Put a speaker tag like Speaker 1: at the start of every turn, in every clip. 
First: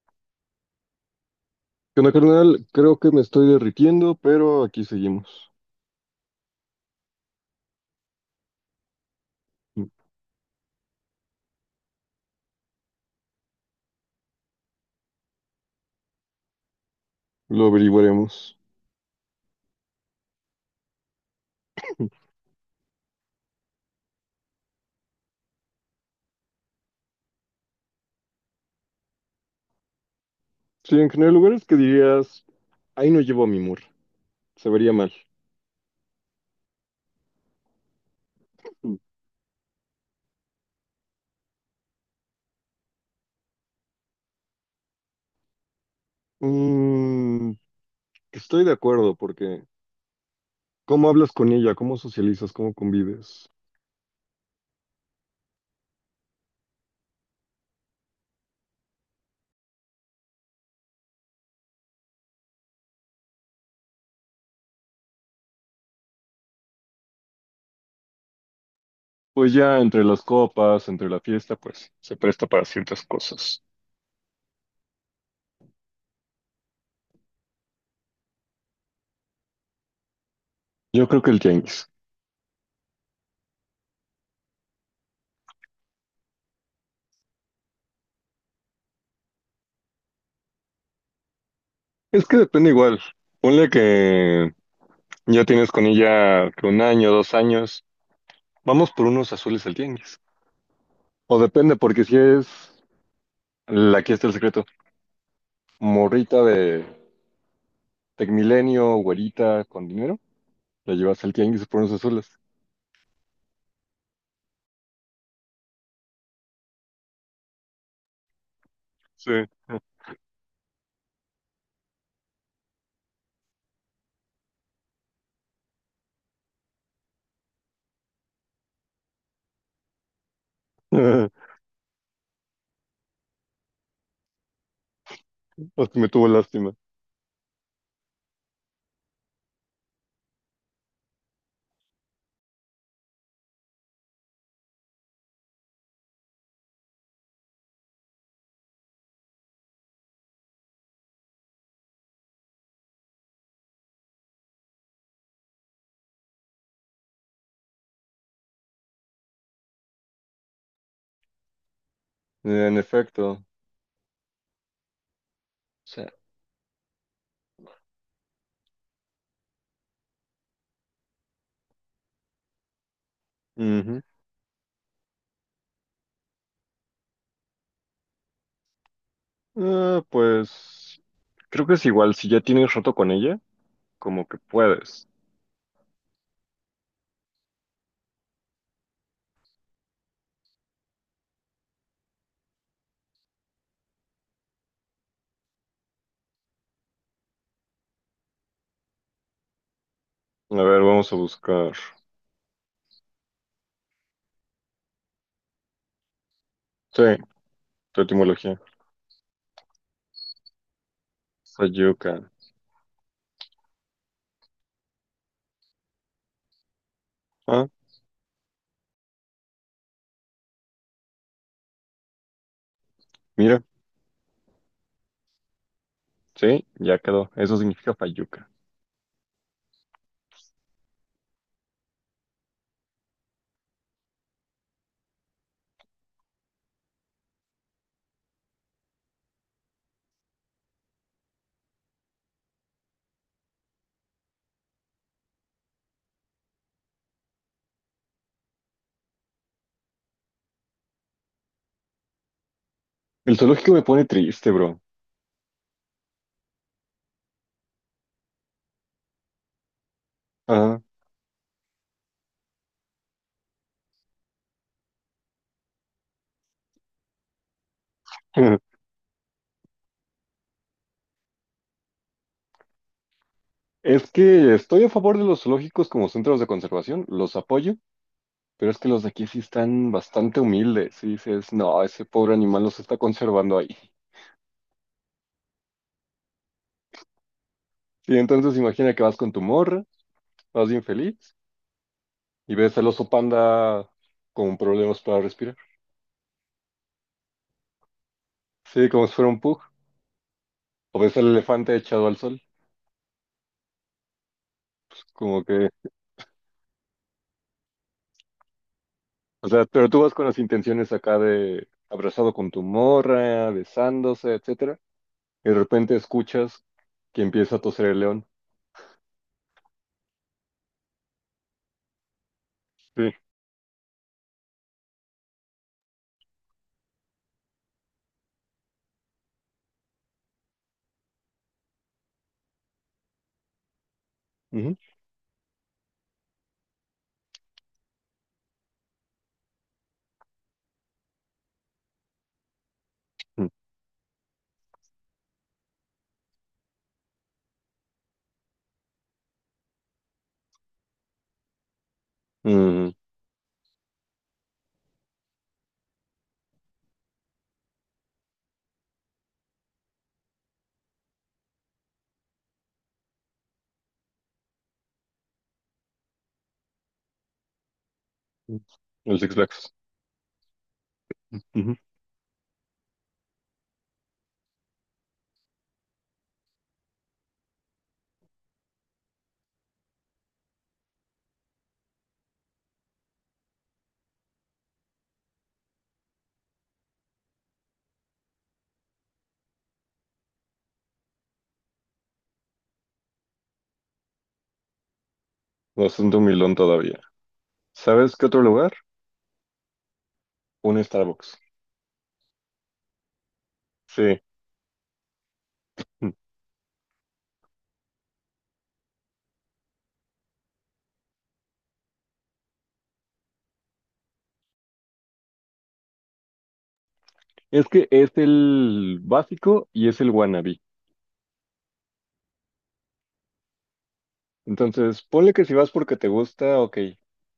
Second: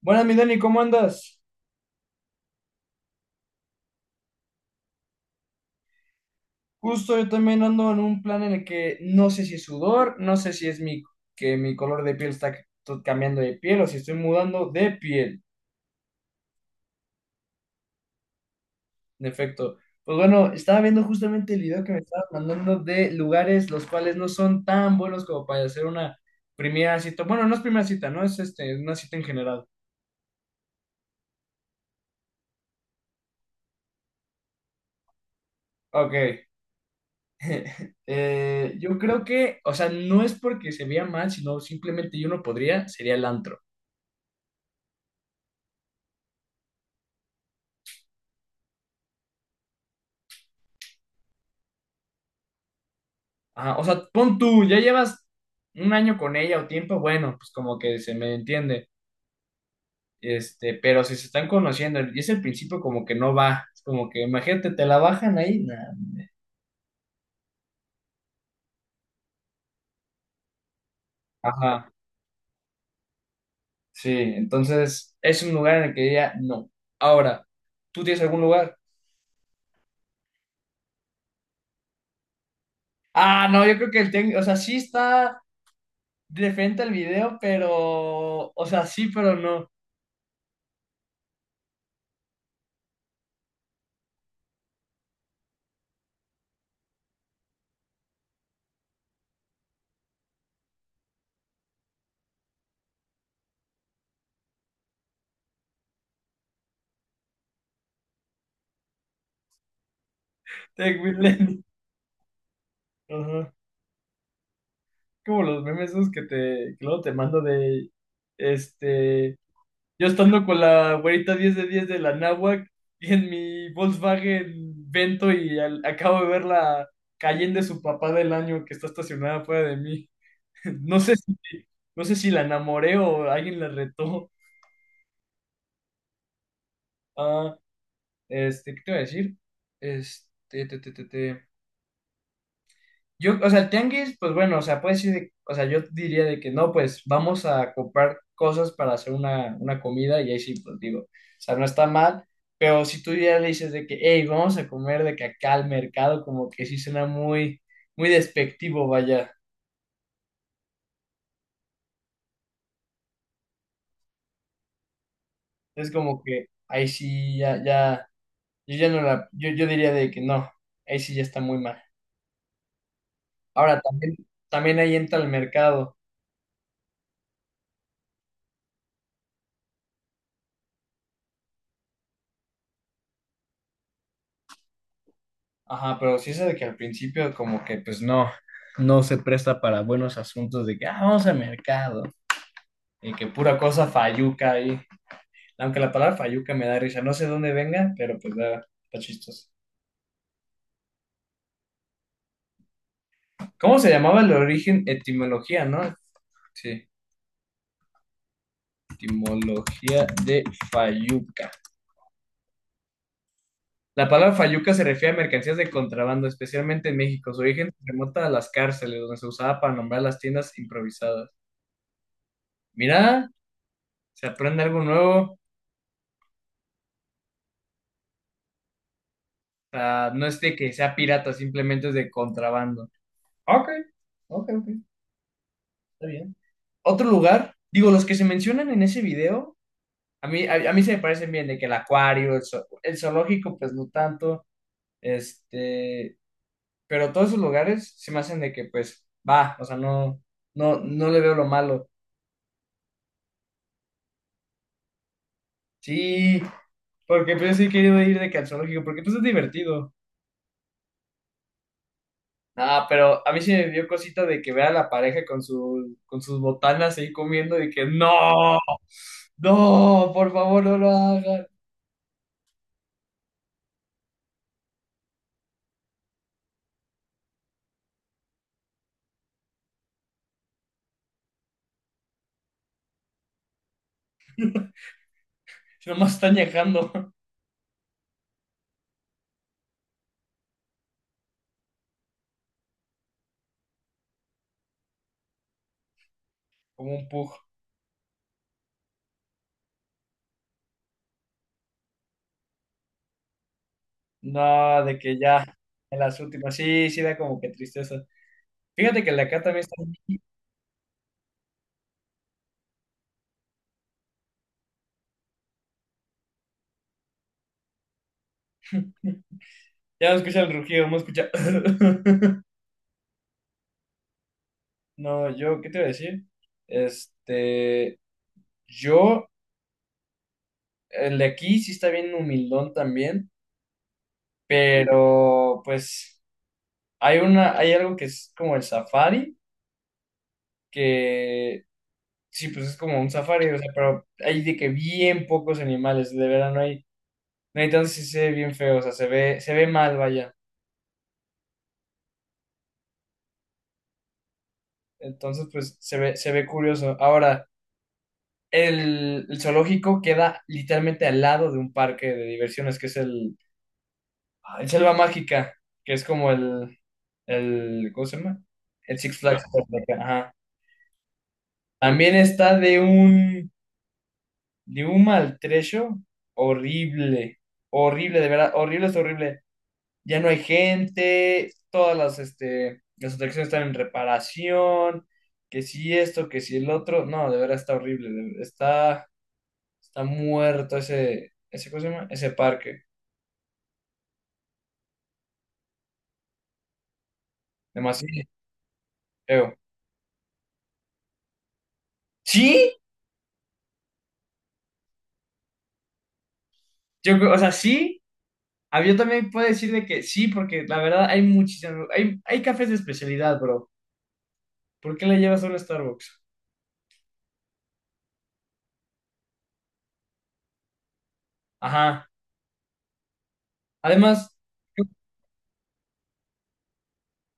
Speaker 1: Buenas, mi Dani, ¿cómo andas?
Speaker 2: ¿Qué onda, carnal? Creo que me estoy derritiendo, pero aquí seguimos.
Speaker 1: Justo yo también ando en un plan en el que no sé si es sudor, no sé si es que mi color de piel está cambiando de piel o si estoy mudando de piel,
Speaker 2: Lo averiguaremos.
Speaker 1: en efecto. Pues bueno, estaba viendo justamente el video que me estabas mandando de lugares los cuales no son tan buenos como para hacer una primera cita. Bueno, no es primera cita, no es es una cita en general.
Speaker 2: Sí, en general, lugares que dirías, ahí no llevo a mi mur, se vería mal.
Speaker 1: Ok. Yo creo que, o sea, no es porque se vea mal, sino simplemente yo no podría, sería el antro.
Speaker 2: Mm, estoy de acuerdo, porque ¿cómo hablas con ella? ¿Cómo socializas? ¿Cómo convives?
Speaker 1: Ajá, o sea, pon tú, ya llevas un año con ella o tiempo, bueno, pues como que se me entiende, pero si se están conociendo y es el principio como que no va, es como que imagínate, te la bajan ahí, nah, hombre.
Speaker 2: Pues ya entre las copas, entre la fiesta,
Speaker 1: Ajá,
Speaker 2: pues se presta para ciertas cosas.
Speaker 1: sí, entonces es un lugar en el que diría no. Ahora, ¿tú tienes algún lugar?
Speaker 2: Yo creo que el tianguis.
Speaker 1: Ah, no, yo creo que el técnico, o sea, sí está de frente al video, pero, o sea, sí, pero no.
Speaker 2: Es que depende igual. Ponle que ya tienes con ella que un año, dos años. Vamos por unos azules al tianguis. O depende, porque si es, la- que está el secreto, morrita de Tecmilenio, güerita, con dinero, la
Speaker 1: Tech
Speaker 2: llevas al
Speaker 1: Millennium.
Speaker 2: tianguis por unos azules.
Speaker 1: Ajá. Como los memes esos que luego te mando de,
Speaker 2: Sí.
Speaker 1: este, yo estando con la güerita 10 de 10 de la náhuac y en mi Volkswagen Vento y acabo de ver la Cayenne de su papá del año que está estacionada fuera de mí. No sé si, no sé si la enamoré o alguien la retó.
Speaker 2: Hasta me tuvo lástima.
Speaker 1: Ah, este, ¿qué te iba a decir? Este, te, te, te, te. Yo, o sea, el tianguis, pues bueno, o sea, puede ser, o sea, yo diría de que no, pues vamos a comprar cosas para hacer una comida y ahí sí, pues digo, o sea, no está mal, pero si tú ya le dices de que, hey, vamos a comer de que acá al mercado, como que sí suena muy despectivo, vaya.
Speaker 2: En efecto.
Speaker 1: Es
Speaker 2: Sí.
Speaker 1: como que ahí sí, ya, yo, yo diría de que no, ahí sí ya está muy mal. Ahora,
Speaker 2: Ujú.
Speaker 1: también, también ahí entra el mercado.
Speaker 2: Ah, pues creo que es igual, si ya tienes roto con ella, como que puedes.
Speaker 1: Ajá, pero sí es de que al principio como que pues no, no se presta para buenos asuntos de que ah, vamos al mercado y que pura cosa fayuca ahí. Aunque la palabra fayuca me da risa, no sé dónde venga, pero pues da, está chistoso.
Speaker 2: A ver, vamos a buscar.
Speaker 1: ¿Cómo se llamaba el origen? Etimología, ¿no? Sí,
Speaker 2: Sí, tu etimología.
Speaker 1: etimología de fayuca.
Speaker 2: Fayuca.
Speaker 1: La palabra fayuca se refiere a mercancías de contrabando, especialmente en México. Su
Speaker 2: Ah,
Speaker 1: origen se remonta a las cárceles, donde se usaba para nombrar las tiendas improvisadas. Mira,
Speaker 2: mira,
Speaker 1: se aprende algo nuevo.
Speaker 2: sí, ya quedó. Eso significa Fayuca.
Speaker 1: Sea, no es de que sea pirata, simplemente es de contrabando. Ok, ok, ok, está bien. Otro lugar, digo, los que se mencionan en ese video, a mí se me parecen bien, de que el acuario, el zoológico, pues no tanto, este, pero todos esos lugares se me hacen de que, pues, va, o sea, no, no le veo lo malo.
Speaker 2: El zoológico me pone triste, bro.
Speaker 1: Sí, porque pues yo sí he querido ir de que al zoológico, porque pues es divertido.
Speaker 2: Ajá.
Speaker 1: Ah, pero a mí sí me dio cosita de que vea a la pareja con sus botanas ahí comiendo y que no, por favor no lo hagan.
Speaker 2: Es que estoy a favor de los zoológicos como centros de conservación, los apoyo, pero es que los de aquí sí están bastante humildes. Y dices, no, ese pobre animal los está conservando ahí.
Speaker 1: Si nomás están dejando
Speaker 2: Sí, entonces imagina que vas con tu morra, vas bien feliz, y ves al oso panda con problemas para respirar.
Speaker 1: como un pug.
Speaker 2: Sí, como si fuera un pug. O ves al elefante echado al sol.
Speaker 1: No, de que ya,
Speaker 2: Como que,
Speaker 1: en las últimas, sí da como que tristeza. Fíjate que la acá
Speaker 2: o sea,
Speaker 1: también está,
Speaker 2: pero tú vas con las intenciones acá de abrazado con tu morra, besándose, etcétera, y de repente escuchas que empieza a toser el león.
Speaker 1: ya no escucha el rugido, no escucha.
Speaker 2: Sí.
Speaker 1: No, yo, ¿qué te iba a decir? Este, yo, el de aquí sí está bien humildón también,
Speaker 2: Ujú.
Speaker 1: pero pues. Hay algo que es como el safari, que sí, pues es como un safari, o sea, pero hay de que bien pocos animales, de verdad no hay, no hay tanto, sí se ve bien feo, o sea, se ve mal, vaya.
Speaker 2: Mm,
Speaker 1: Entonces, pues se ve curioso. Ahora, el zoológico queda literalmente al lado de un parque de diversiones, que es el, ah, el Selva Mágica, que es como el, ¿cómo se llama? El Six
Speaker 2: el Six
Speaker 1: Flags.
Speaker 2: Flags.
Speaker 1: Ajá.
Speaker 2: Ujú.
Speaker 1: También está de un maltrecho horrible, horrible, de verdad, horrible es horrible. Ya no hay gente, las atracciones están en reparación, que si esto, que si el otro, no, de verdad está horrible, está, está muerto ese, ¿cómo se llama? Ese parque,
Speaker 2: Bastante humilón todavía. ¿Sabes
Speaker 1: demasiado
Speaker 2: qué otro lugar?
Speaker 1: feo.
Speaker 2: Un Starbucks.
Speaker 1: Sí,
Speaker 2: Sí. Mm.
Speaker 1: yo, o sea, sí. A yo también puedo decir de que sí, porque la verdad hay muchísimos, hay cafés de especialidad, bro. ¿Por qué le llevas solo a Starbucks?
Speaker 2: Es que es el básico y es el wannabe.
Speaker 1: Ajá. Además,
Speaker 2: Entonces, ponle que si vas porque te gusta, ok.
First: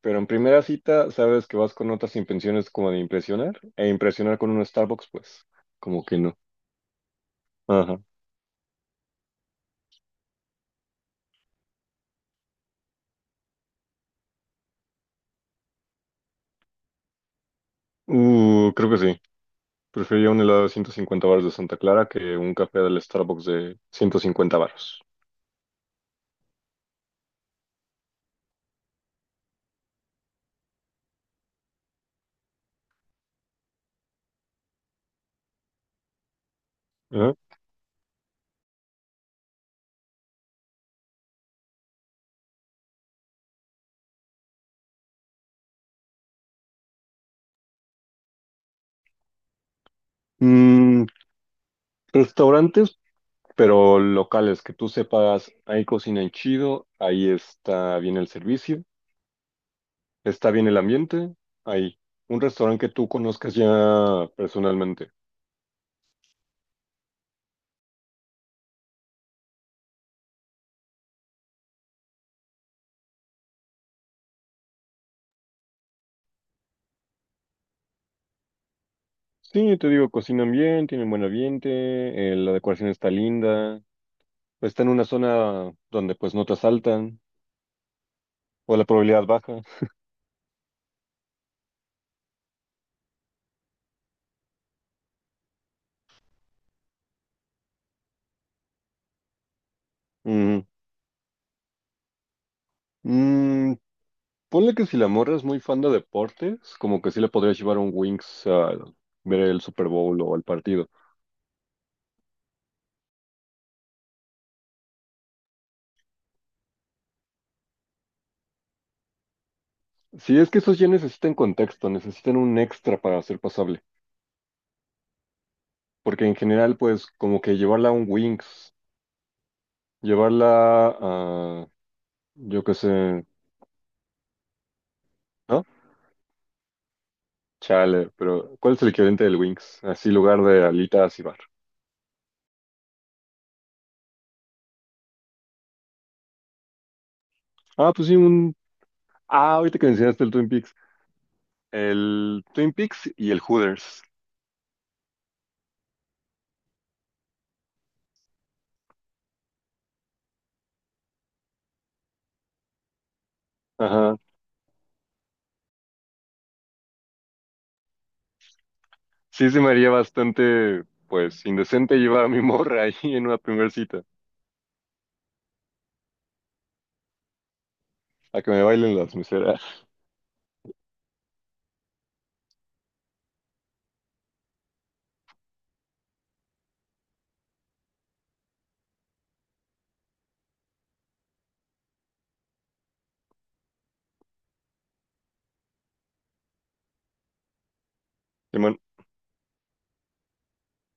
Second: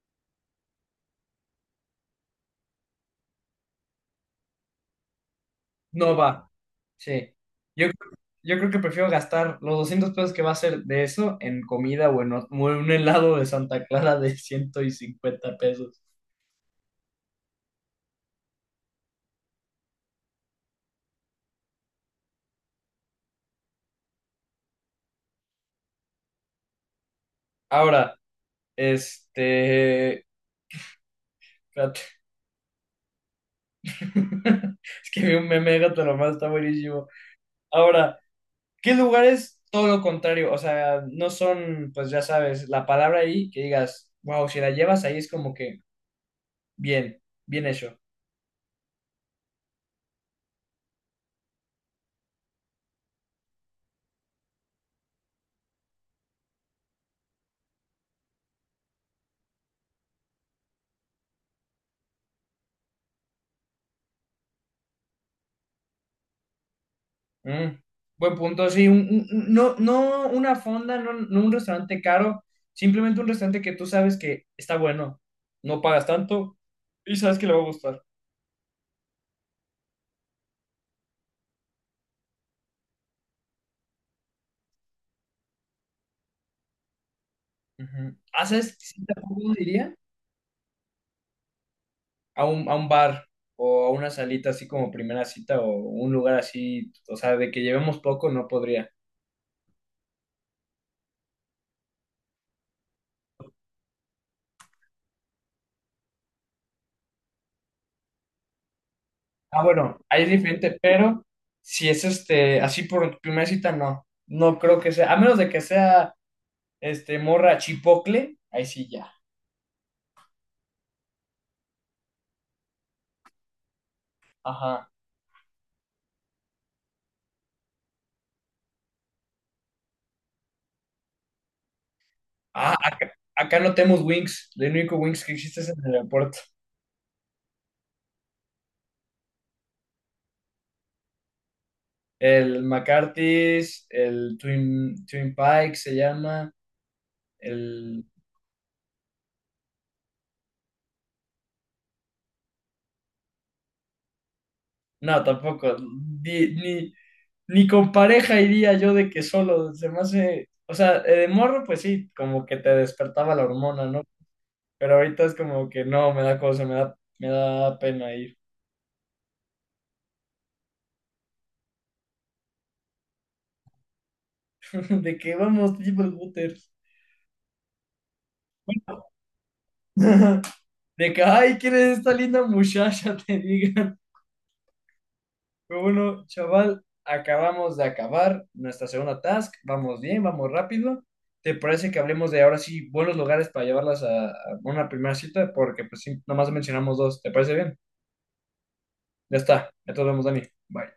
Speaker 2: Pero en primera cita, sabes que vas con otras intenciones como de impresionar. E impresionar con un Starbucks, pues, como
Speaker 1: no
Speaker 2: que no.
Speaker 1: va. Sí. Yo,
Speaker 2: Ajá.
Speaker 1: yo creo que prefiero gastar los 200 pesos que va a ser de eso en comida o en un helado de Santa Clara de 150 pesos.
Speaker 2: Creo que sí. Preferiría un helado de 150 baros de Santa Clara que un café del Starbucks de 150 baros.
Speaker 1: Ahora, este... espérate. Es que vi un meme de Gato Lombardo, está buenísimo.
Speaker 2: Ajá.
Speaker 1: Ahora, ¿qué lugares? Todo lo contrario, o sea, no son, pues ya sabes, la palabra ahí que digas, wow, si la llevas ahí es como que bien hecho.
Speaker 2: Mm, restaurantes, pero locales que tú sepas, ahí cocinan chido, ahí está bien el servicio, está bien el ambiente, ahí. Un restaurante que tú conozcas ya personalmente.
Speaker 1: Mm, buen punto, sí, no, no una fonda, no un restaurante caro, simplemente un restaurante que tú sabes que está bueno, no pagas tanto y sabes que le va a gustar.
Speaker 2: Sí, te digo, cocinan bien, tienen buen ambiente, la decoración está linda, está en una zona donde pues no te asaltan
Speaker 1: Ujú. Ah, ¿sabes
Speaker 2: o la
Speaker 1: qué sí
Speaker 2: probabilidad
Speaker 1: tampoco
Speaker 2: baja.
Speaker 1: diría? A un bar o a una salita así como primera cita o un lugar así, o sea, de que llevemos poco no podría.
Speaker 2: Ujú. Mm, ponle que si la morra es muy fan de deportes, como que sí le podrías llevar un Wings a ver el
Speaker 1: Ah,
Speaker 2: Super
Speaker 1: bueno,
Speaker 2: Bowl
Speaker 1: ahí es
Speaker 2: o el
Speaker 1: diferente,
Speaker 2: partido.
Speaker 1: pero si es así por primera cita no, no creo que sea, a menos de que sea este morra chipocle, ahí sí ya.
Speaker 2: Sí, es que esos ya necesitan contexto, necesitan un extra para ser pasable.
Speaker 1: Ajá.
Speaker 2: Porque en general, pues, como que llevarla a un Wings, llevarla a, yo qué
Speaker 1: Ah,
Speaker 2: sé,
Speaker 1: acá no tenemos Wings. El único Wings que existe
Speaker 2: ¿no?
Speaker 1: es en el aeropuerto.
Speaker 2: Chale, pero ¿cuál es el equivalente del Wings? Así, lugar de alitas y bar.
Speaker 1: El McCarthy's, Twin Pike se llama.
Speaker 2: Ah,
Speaker 1: El...
Speaker 2: pues sí, un... Ah, ahorita que mencionaste el Twin Peaks. El Twin Peaks y el Hooters.
Speaker 1: No, tampoco. Ni, ni, ni con pareja iría yo de que solo. Se me hace. O sea, de morro, pues sí, como que te despertaba la hormona, ¿no?
Speaker 2: Ajá.
Speaker 1: Pero ahorita es como que no, me da cosa, me da pena ir.
Speaker 2: Sí, se me haría bastante, pues, indecente llevar a mi morra ahí en una primera cita,
Speaker 1: De que vamos, tipo el waters.
Speaker 2: a que me bailen las meseras.
Speaker 1: De que, ay, ¿quién es esta linda muchacha? Te diga. Bueno, chaval, acabamos de acabar nuestra segunda task. Vamos bien, vamos rápido. ¿Te parece que hablemos de ahora sí buenos lugares para llevarlas a una primera cita? Porque pues sí, nomás mencionamos dos. ¿Te parece bien?
Speaker 2: Simón.
Speaker 1: Ya está. Ya nos vemos, Dani. Bye.